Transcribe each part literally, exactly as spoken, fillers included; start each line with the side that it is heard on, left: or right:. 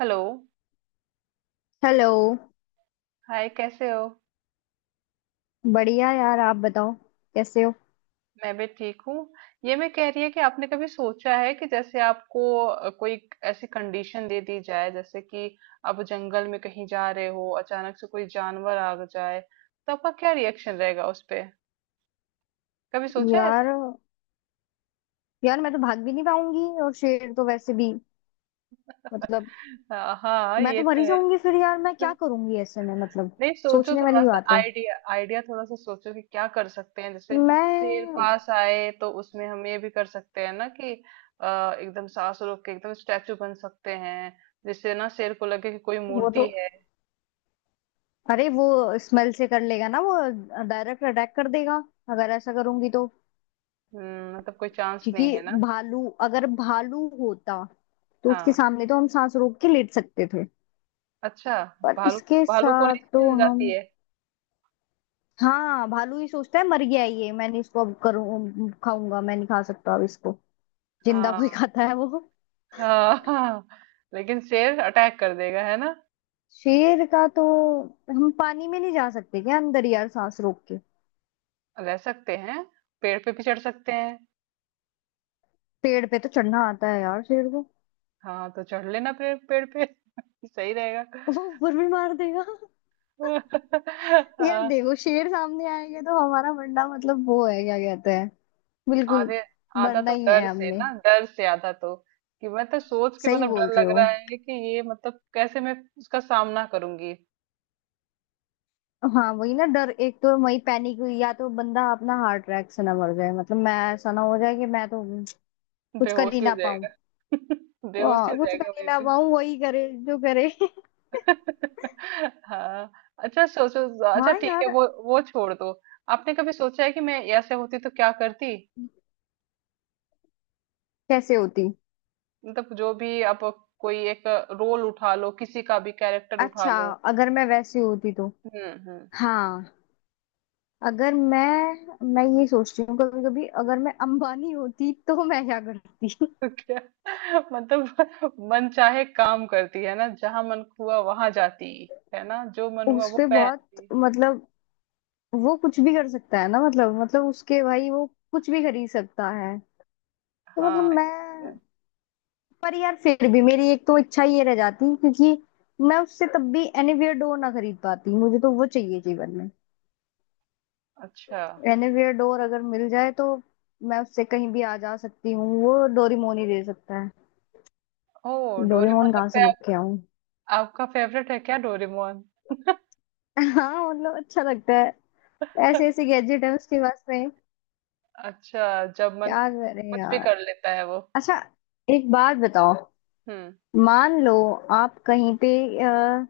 right: Hello.
left: Hello.
right: Hi कैसे हो।
left: बढ़िया यार, आप बताओ, कैसे हो?
right: मैं भी ठीक हूँ। ये मैं कह रही है कि आपने कभी सोचा है कि जैसे आपको अ, कोई ऐसी कंडीशन दे दी जाए जैसे कि आप जंगल में कहीं जा रहे हो अचानक से कोई जानवर आ जाए तो आपका क्या रिएक्शन रहेगा उस पे। कभी सोचा है
left: यार,
right: ऐसे।
left: यार मैं तो भाग भी नहीं पाऊंगी, और शेर तो वैसे भी मतलब
right: हाँ हाँ,
left: मैं
right: ये
left: तो मर
right: तो
left: ही
right: है।
left: जाऊंगी। फिर यार मैं क्या करूंगी ऐसे में? मतलब
right: नहीं सोचो
left: सोचने
right: थोड़ा
left: वाली
right: सा,
left: बात है।
right: आइडिया आइडिया थोड़ा सा सोचो कि क्या कर सकते हैं। जैसे शेर
left: मैं
right: पास आए तो उसमें हम ये भी कर सकते हैं ना कि अ, एकदम सांस रोक के एकदम स्टैचू बन सकते हैं, जिससे ना शेर को लगे कि कोई
left: वो तो
right: मूर्ति है।
left: अरे, वो स्मेल से कर लेगा ना वो। डायरेक्ट अटैक कर देगा अगर ऐसा करूंगी तो।
right: हम्म, मतलब कोई चांस
left: क्योंकि
right: नहीं है ना।
left: भालू अगर भालू होता तो उसके
right: हाँ,
left: सामने तो हम सांस रोक के लेट सकते थे।
right: अच्छा।
left: पर
right: भालू,
left: इसके
right: भालू को
left: साथ
right: नहीं
left: तो
right: मिल
left: हम,
right: जाती है।
left: हाँ, भालू ये सोचता है मर गया है ये, मैंने इसको अब करूँ, खाऊंगा मैं नहीं खा सकता अब इसको। जिंदा कोई
right: हाँ
left: खाता है वो?
right: हाँ हाँ, लेकिन शेर अटैक कर देगा है ना।
left: शेर का तो हम पानी में नहीं जा सकते क्या अंदर, यार, सांस रोक के?
right: रह सकते हैं, पेड़ पे भी चढ़ सकते हैं।
left: पेड़ पे तो चढ़ना आता है यार शेर को।
right: हाँ तो चढ़ लेना पेड़ पेड़ पे। सही रहेगा।
left: वो ऊपर भी मार देगा। यार
right: हाँ,
left: देखो, शेर सामने आएगा तो हमारा मरना मतलब वो है, क्या कहते हैं, बिल्कुल
right: आधे आधा
left: मरना
right: तो
left: ही है
right: डर से
left: हमने।
right: ना, डर से आधा तो। कि मैं तो सोच के
left: सही
right: मतलब
left: बोल
right: डर
left: रहे
right: लग
left: हो।
right: रहा है कि ये मतलब कैसे मैं उसका सामना करूंगी।
left: हाँ वही ना, डर एक तो वही पैनिक हुई, या तो बंदा अपना हार्ट अटैक से ना मर जाए। मतलब मैं, ऐसा ना हो जाए कि मैं तो कुछ कर ही
right: बेहोशी हो
left: ना पाऊं।
right: जाएगा। बेहोशी
left: आ,
right: हो
left: कुछ कर
right: जाएगा
left: ही
right: वही
left: ना
right: पे।
left: पाऊं, वही करे जो करे।
right: हाँ। अच्छा सोचो, अच्छा
left: हाँ
right: ठीक है,
left: यार।
right: वो वो छोड़ दो। आपने कभी सोचा है कि मैं ऐसे होती तो क्या करती।
left: कैसे होती?
right: मतलब जो भी आप, कोई एक रोल उठा लो, किसी का भी कैरेक्टर उठा
left: अच्छा,
right: लो।
left: अगर मैं वैसी होती तो,
right: हम्म हम्म।
left: हाँ, अगर मैं मैं ये सोचती हूँ कभी कभी, अगर मैं अंबानी होती तो मैं क्या करती।
right: तो क्या। मतलब मन चाहे काम करती है ना, जहां मन हुआ वहां जाती है ना, जो मन हुआ
left: उस
right: वो
left: पे बहुत,
right: पहनती।
left: मतलब वो कुछ भी कर सकता है ना। मतलब मतलब उसके भाई वो कुछ भी खरीद सकता है। तो
right: हाँ
left: मतलब
right: ये तो
left: मैं,
right: है।
left: पर यार फिर भी मेरी एक तो इच्छा ये रह जाती क्योंकि मैं उससे तब भी एनीवेयर डोर ना खरीद पाती। मुझे तो वो चाहिए जीवन में।
right: अच्छा।
left: रेनोवेयर डोर अगर मिल जाए तो मैं उससे कहीं भी आ जा सकती हूँ। वो डोरेमोन ही दे सकता है।
right: ओ, डोरेमोन
left: डोरेमोन कहाँ
right: लगता
left: से
right: है आप,
left: लेके आऊँ?
right: आपका फेवरेट है क्या डोरेमोन।
left: हाँ मतलब अच्छा लगता है। ऐसे ऐसे गैजेट है उसके पास में,
right: अच्छा जब मन,
left: क्या करें
right: कुछ भी
left: यार।
right: कर लेता है वो।
left: अच्छा, एक बात बताओ।
right: हम्म।
left: मान लो आप कहीं पे, अ,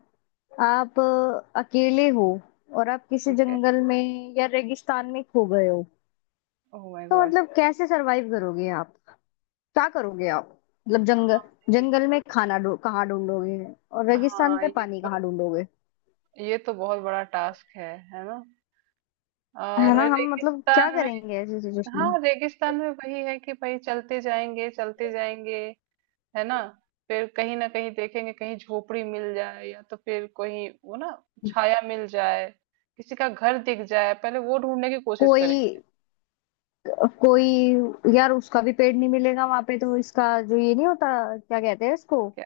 left: आप अ, अकेले हो, और आप किसी
right: ठीक है।
left: जंगल में या रेगिस्तान में खो गए हो,
right: ओह माय
left: तो
right: गॉड।
left: मतलब कैसे सरवाइव करोगे आप? क्या करोगे आप? मतलब जंगल जंगल में खाना ढू कहाँ ढूंढोगे? और रेगिस्तान
right: हाँ
left: में
right: ये
left: पानी
right: तो,
left: कहाँ ढूंढोगे?
right: ये तो बहुत बड़ा टास्क है है ना।
left: है
right: और
left: ना? हम मतलब क्या
right: रेगिस्तान में,
left: करेंगे ऐसी सिचुएशन में?
right: हाँ रेगिस्तान में वही है कि भाई चलते जाएंगे चलते जाएंगे, है ना। फिर कहीं ना कहीं देखेंगे, कहीं झोपड़ी मिल जाए, या तो फिर कोई वो ना, छाया मिल जाए, किसी का घर दिख जाए, पहले वो ढूंढने की कोशिश
left: कोई
right: करेंगे।
left: कोई यार, उसका भी पेड़ नहीं मिलेगा वहां पे तो, इसका जो ये नहीं होता, क्या कहते हैं इसको,
right: क्या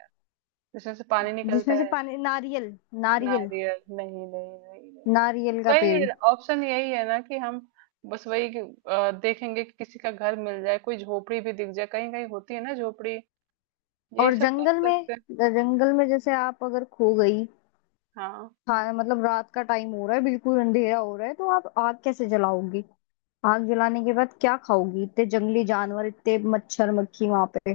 right: जिसमें से पानी निकलता
left: जिसमें से
right: है।
left: पानी, नारियल, नारियल,
right: नारियल नहीं नहीं नहीं नहीं।
left: नारियल का पेड़।
right: वही ऑप्शन यही है ना कि हम, बस वही कि, अ, देखेंगे कि किसी का घर मिल जाए, कोई झोपड़ी भी दिख जाए, कहीं कहीं होती है ना झोपड़ी। यही
left: और
right: सब कर
left: जंगल में,
right: सकते हैं।
left: जंगल में जैसे आप अगर खो गई,
right: हाँ,
left: हाँ, मतलब रात का टाइम हो रहा है, बिल्कुल अंधेरा हो रहा है, तो आप आग कैसे जलाओगी? आग जलाने के बाद क्या खाओगी? इतने जंगली जानवर, इतने मच्छर मक्खी वहां पे।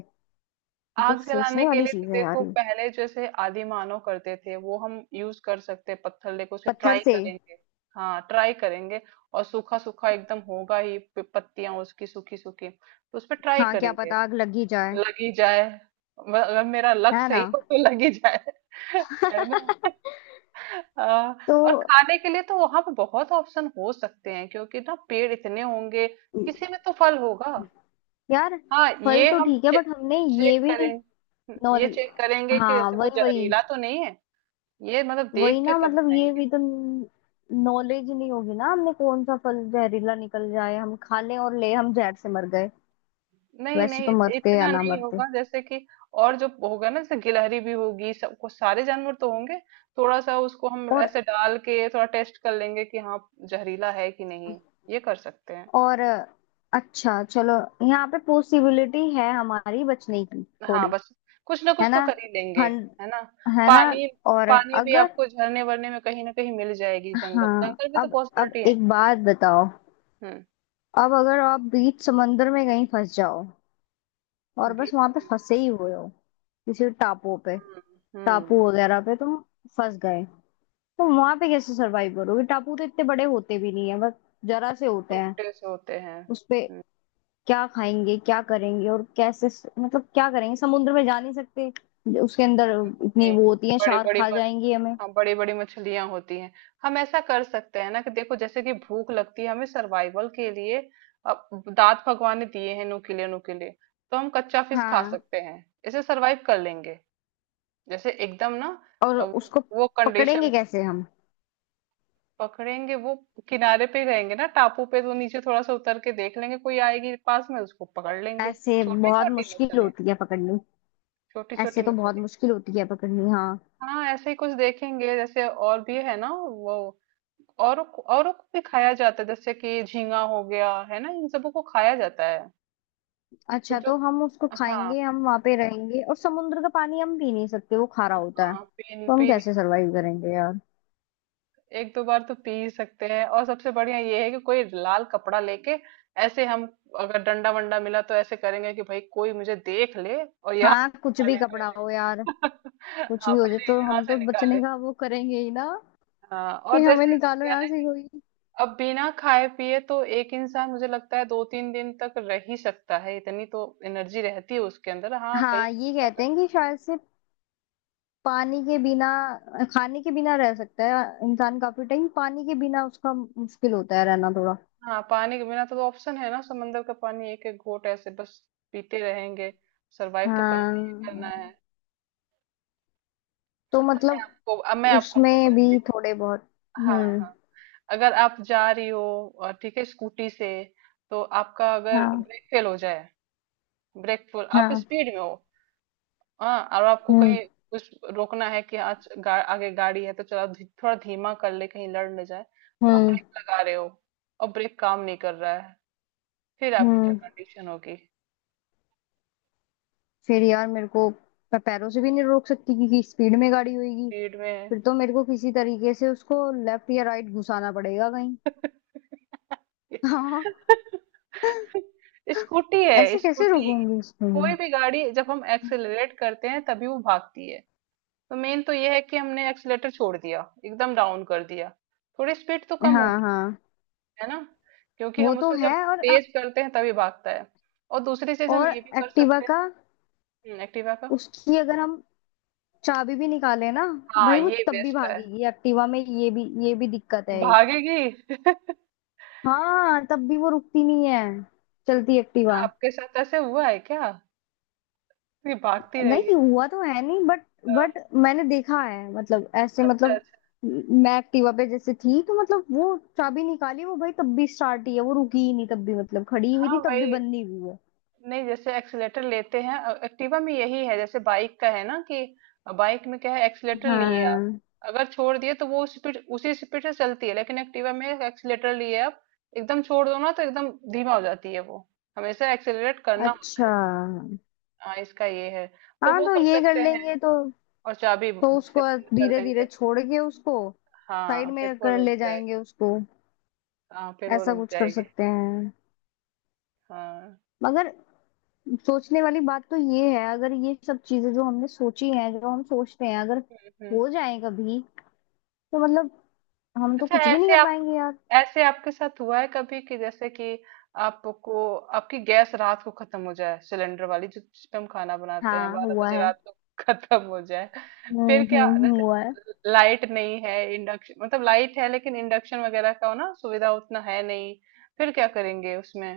left: मतलब
right: आग जलाने
left: सोचने
right: के
left: वाली
right: लिए तो
left: चीज है यार
right: देखो
left: ये।
right: पहले जैसे आदि मानव करते थे वो हम यूज कर सकते हैं, पत्थर लेके उसे
left: पत्थर
right: ट्राई
left: से?
right: करेंगे। हाँ ट्राई करेंगे, और सूखा सूखा एकदम होगा ही, पत्तियां उसकी सूखी सूखी, तो उस पर ट्राई
left: हाँ, क्या
right: करेंगे।
left: पता आग लग ही जाए।
right: लग ही जाए, म- अगर मेरा लक
left: है ना।
right: सही हो तो लग ही जाए। है ना। आ,
left: तो
right: और खाने के लिए तो वहां पे बहुत ऑप्शन हो सकते हैं, क्योंकि ना पेड़ इतने होंगे, किसी में तो फल होगा।
left: यार,
right: हाँ
left: फल
right: ये
left: तो
right: हम
left: ठीक है बट हमने, ये
right: चेक
left: भी,
right: करेंगे, ये
left: नॉल,
right: चेक करेंगे कि
left: हाँ
right: जैसे वो
left: वही वही।
right: जहरीला तो नहीं है, ये मतलब
left: वही
right: देख के
left: ना,
right: तब
left: मतलब ये
right: खाएंगे।
left: भी तो नॉलेज नहीं होगी ना हमने, कौन सा फल जहरीला निकल जाए, हम खा लें और ले, हम जहर से मर गए।
right: नहीं
left: वैसे
right: नहीं,
left: तो
right: इत-
left: मरते या
right: इतना
left: ना
right: नहीं
left: मरते।
right: होगा, जैसे कि, और जो होगा ना जैसे गिलहरी भी होगी, सबको, सारे जानवर तो होंगे, थोड़ा सा उसको हम
left: और
right: ऐसे डाल के थोड़ा टेस्ट कर लेंगे कि हाँ जहरीला है कि नहीं, ये कर सकते हैं।
left: और अच्छा चलो। यहाँ पे पॉसिबिलिटी है हमारी बचने की,
right: हाँ
left: थोड़ी।
right: बस, कुछ ना
left: है
right: कुछ तो
left: ना।
right: कर ही लेंगे,
left: हन।
right: है ना।
left: है ना।
right: पानी,
left: और
right: पानी भी
left: अगर,
right: आपको झरने वरने में कहीं ना कहीं मिल जाएगी, जंगल
left: हाँ,
right: जंगल में तो
left: अब, अब
right: पॉसिबिलिटी है।
left: एक बात बताओ।
right: हम्म।
left: अब अगर आप बीच समंदर में कहीं फंस जाओ और बस
right: बी-
left: वहां पे फंसे ही हुए हो, किसी टापू पे,
right: हुँ,
left: टापू
right: हुँ,
left: वगैरह पे तुम फंस गए, तो वहां पे कैसे सरवाइव करोगे? टापू तो इतने बड़े होते भी नहीं है, बस जरा से होते हैं
right: छोटे से होते हैं।
left: उसपे।
right: हुँ,
left: क्या खाएंगे, क्या करेंगे, और कैसे? मतलब क्या करेंगे? समुद्र में जा नहीं सकते उसके अंदर, इतनी
right: इनमें
left: वो होती है, शार्क
right: बड़ी-बड़ी
left: खा
right: म
left: जाएंगी हमें।
right: हाँ, बड़ी-बड़ी मछलियाँ होती हैं। हम ऐसा कर सकते हैं ना कि देखो जैसे कि भूख लगती है हमें, सर्वाइवल के लिए अ, दाँत भगवान ने दिए हैं नुकीले-नुकीले, तो हम कच्चा फिश खा
left: हाँ।
right: सकते हैं। इसे सर्वाइव कर लेंगे। जैसे एकदम ना,
left: और
right: अ, वो
left: उसको
right: वो कंडीशन,
left: पकड़ेंगे कैसे हम?
right: पकड़ेंगे वो, किनारे पे ही रहेंगे ना टापू पे, तो नीचे थोड़ा-सा उतर के देख लेंगे, कोई आएगी पास में उसको पकड़ लेंगे।
left: ऐसे बहुत
right: छोटी-छोटी
left: मुश्किल
right: मछलियाँ,
left: होती है पकड़नी।
right: छोटी-छोटी
left: ऐसे तो बहुत
right: मछलियाँ।
left: मुश्किल होती है पकड़नी हाँ।
right: हाँ ऐसे ही कुछ देखेंगे, जैसे और भी है ना वो, और औरों को भी खाया जाता है, जैसे कि झींगा हो गया, है ना, इन सबों को खाया जाता है। तो
left: अच्छा,
right: जो,
left: तो हम उसको
right: हाँ
left: खाएंगे, हम वहां पे रहेंगे। और समुद्र का पानी हम पी नहीं सकते, वो खारा होता है।
right: हाँ, पीने
left: तो हम
right: पीने
left: कैसे सरवाइव करेंगे यार?
right: एक दो बार तो पी ही सकते हैं, और सबसे बढ़िया ये है कि कोई लाल कपड़ा लेके ऐसे हम, अगर डंडा वंडा मिला तो ऐसे करेंगे कि भाई कोई मुझे देख ले और यहाँ
left: हाँ, कुछ
right: से
left: भी
right: निकाले
left: कपड़ा
right: पहले।
left: हो यार, कुछ
right: हाँ
left: भी हो जाए
right: पहले
left: तो
right: यहाँ
left: हम तो
right: से
left: बचने
right: निकाले,
left: का वो करेंगे ही ना,
right: हाँ
left: कि
right: और
left: हमें
right: जैसे हो
left: निकालो
right: गया
left: यहाँ से
right: ना।
left: कोई।
right: अब बिना खाए पिए तो एक इंसान मुझे लगता है दो तीन दिन तक रह ही सकता है, इतनी तो एनर्जी रहती है उसके अंदर। हाँ कई,
left: हाँ, ये कहते हैं कि शायद से पानी के बिना, खाने के बिना रह सकता है इंसान काफी टाइम। पानी के बिना उसका मुश्किल होता है रहना थोड़ा।
right: हाँ पानी के बिना तो, तो ऑप्शन है ना, समंदर का पानी एक एक घोट ऐसे बस पीते रहेंगे, सरवाइव तो करना ही करना है।
left: हाँ तो
right: अच्छा, मैं
left: मतलब
right: आपको अब मैं आपको
left: उसमें भी
right: बताती हूँ।
left: थोड़े बहुत।
right: हाँ
left: हम्म।
right: हाँ, अगर आप जा रही हो और ठीक है स्कूटी से, तो आपका अगर
left: हाँ
right: ब्रेक फेल हो जाए, ब्रेक फुल आप
left: हाँ।
right: स्पीड में हो, हाँ और आपको
left: हम्म
right: कहीं कुछ रोकना है कि आज गा, आगे गाड़ी है तो चलो धी, थोड़ा धीमा कर ले, कहीं लड़ न जाए, तो आप
left: हम्म
right: ब्रेक लगा रहे हो और ब्रेक काम नहीं कर रहा है, फिर आपकी क्या
left: हम्म।
right: कंडीशन होगी।
left: फिर यार मेरे को, मैं पैरों से भी नहीं रोक सकती क्योंकि स्पीड में गाड़ी होगी।
right: स्पीड में।
left: फिर तो मेरे को किसी तरीके से उसको लेफ्ट या राइट घुसाना पड़ेगा कहीं। हाँ,
right: स्कूटी है
left: ऐसे कैसे
right: स्कूटी।
left: रोकूंगी उसको
right: कोई
left: मैं?
right: भी गाड़ी जब हम एक्सेलरेट करते हैं तभी वो भागती है, तो मेन तो ये है कि हमने एक्सेलेटर छोड़ दिया, एकदम डाउन कर दिया, थोड़ी स्पीड तो कम हो,
left: हाँ हाँ,
right: है ना, क्योंकि
left: वो
right: हम
left: तो
right: उससे जब
left: है। और
right: तेज करते हैं तभी भागता है। और दूसरी चीज हम
left: और
right: ये भी कर
left: एक्टिवा
right: सकते हैं,
left: का,
right: हम्म, एक्टिवा का।
left: उसकी अगर हम चाबी भी निकाले ना,
right: हाँ
left: भाई वो
right: ये
left: तब भी
right: बेस्ट है।
left: भागेगी। एक्टिवा में ये भी ये भी दिक्कत है एक।
right: भागेगी।
left: हाँ तब भी वो रुकती नहीं है, चलती एक्टिवा।
right: आपके साथ ऐसे हुआ है क्या कि भागती रही है।
left: नहीं हुआ तो है नहीं बट,
right: हाँ,
left: बट मैंने देखा है, मतलब ऐसे
right: अच्छा
left: मतलब,
right: अच्छा।
left: मैं एक्टिवा पे जैसे थी तो मतलब वो चाबी निकाली, वो भाई तब भी स्टार्ट ही है, वो रुकी ही नहीं तब भी, मतलब खड़ी हुई थी
right: हाँ
left: तब भी
right: भाई,
left: बंदी हुई है।
right: नहीं जैसे एक्सीलेटर लेते हैं अ, एक्टिवा में यही है, जैसे बाइक का है ना कि, बाइक में क्या है एक्सीलेटर लिए आप,
left: हाँ।
right: अगर छोड़ दिए तो वो स्पीड उसी स्पीड से चलती है, लेकिन एक्टिवा में एक्सीलेटर लिए आप एकदम छोड़ दो ना तो एकदम धीमा हो जाती है वो, हमेशा एक्सीलरेट करना होता
left: अच्छा।
right: है। हाँ इसका ये है, तो
left: हाँ
right: वो
left: तो
right: कर
left: ये कर
right: सकते हैं
left: लेंगे तो
right: और चाबी
left: तो
right: ब- से
left: उसको
right: बंद कर
left: धीरे
right: देंगे।
left: धीरे छोड़ के उसको
right: हाँ
left: साइड
right: फिर
left: में
right: वो
left: कर
right: रुक
left: ले जाएंगे
right: जाएगी।
left: उसको।
right: हाँ फिर वो
left: ऐसा
right: रुक
left: कुछ कर
right: जाएगी।
left: सकते हैं।
right: हाँ।
left: मगर सोचने वाली बात तो ये है, अगर ये सब चीजें जो हमने सोची हैं, जो हम सोचते हैं, अगर
right: हम्म।
left: हो जाए कभी, तो मतलब हम तो
right: अच्छा
left: कुछ भी नहीं
right: ऐसे,
left: कर पाएंगे यार।
right: ऐसे आपके साथ हुआ है कभी कि जैसे कि, आपको, आपकी गैस रात को खत्म हो जाए, सिलेंडर वाली, जो जिस पे हम खाना बनाते हैं,
left: हाँ
right: बारह
left: हुआ
right: बजे
left: है।
right: रात को खत्म हो जाए,
left: हम्म
right: फिर क्या
left: हम्म हम्म, हुआ है।
right: जैसे लाइट नहीं है, इंडक्शन, मतलब लाइट है लेकिन इंडक्शन वगैरह का ना सुविधा उतना है नहीं, फिर क्या करेंगे उसमें।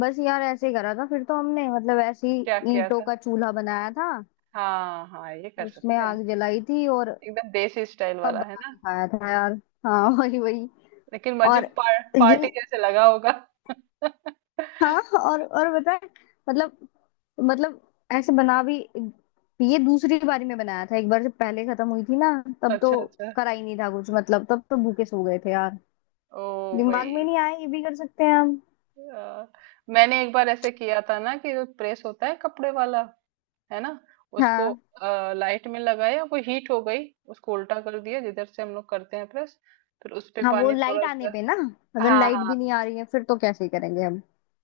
left: बस यार ऐसे ही करा था फिर तो हमने, मतलब ऐसे ही
right: क्या किया
left: ईंटों
right: था।
left: का चूल्हा बनाया था,
right: हाँ हाँ ये कर
left: उसमें
right: सकते हैं,
left: आग जलाई थी और
right: एकदम देसी स्टाइल
left: सब
right: वाला है
left: बना
right: ना।
left: के खाया था यार। हाँ वही वही।
right: लेकिन मुझे
left: और
right: पार, पार्टी
left: ये,
right: जैसे लगा होगा।
left: हाँ। और और बता। मतलब, मतलब ऐसे बना भी, ये दूसरी बारी में बनाया था। एक बार जब पहले खत्म हुई थी ना, तब तो
right: अच्छा अच्छा।
left: करा ही नहीं था कुछ, मतलब तब तो भूखे सो गए थे यार।
right: ओ
left: दिमाग
right: भाई,
left: में नहीं आया ये भी कर सकते हैं हम।
right: अ, मैंने एक बार ऐसे किया था ना कि जो प्रेस होता है कपड़े वाला, है ना, उसको
left: हाँ
right: लाइट में लगाया, वो हीट हो गई, उसको उल्टा कर दिया जिधर से हम लोग करते हैं प्रेस, फिर उस पे
left: हाँ, वो
right: पानी
left: लाइट
right: थोड़ा
left: आने
right: सा।
left: पे ना, अगर
right: हाँ
left: लाइट
right: हाँ,
left: भी नहीं आ रही है फिर तो कैसे करेंगे हम?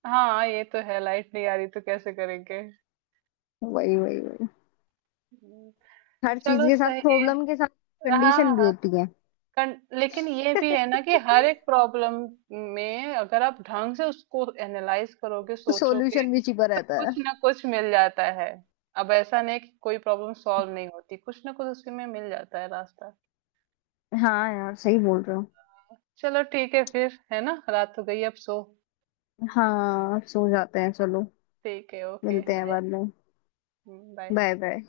right: हाँ ये तो है, लाइट नहीं आ रही तो कैसे करेंगे।
left: वही वही वही,
right: हम्म,
left: हर चीज
right: चलो
left: के साथ,
right: सही है।
left: प्रॉब्लम के साथ
right: हाँ
left: कंडीशन भी
right: हाँ,
left: होती है।
right: कन, लेकिन ये भी है ना कि हर एक प्रॉब्लम में अगर आप ढंग से उसको एनालाइज करोगे
left: तो
right: सोचोगे
left: सॉल्यूशन भी छिपा
right: तो
left: रहता है।
right: कुछ ना कुछ मिल जाता है। अब ऐसा नहीं कि कोई प्रॉब्लम सॉल्व नहीं होती, कुछ ना कुछ उसी में मिल जाता है रास्ता।
left: हाँ यार सही बोल रहे हो।
right: चलो ठीक है फिर, है ना, रात हो गई, अब सो।
left: हाँ सो जाते हैं चलो।
right: ठीक है, ओके
left: मिलते हैं
right: बाय।
left: बाद में।
right: बाय।
left: Bye bye.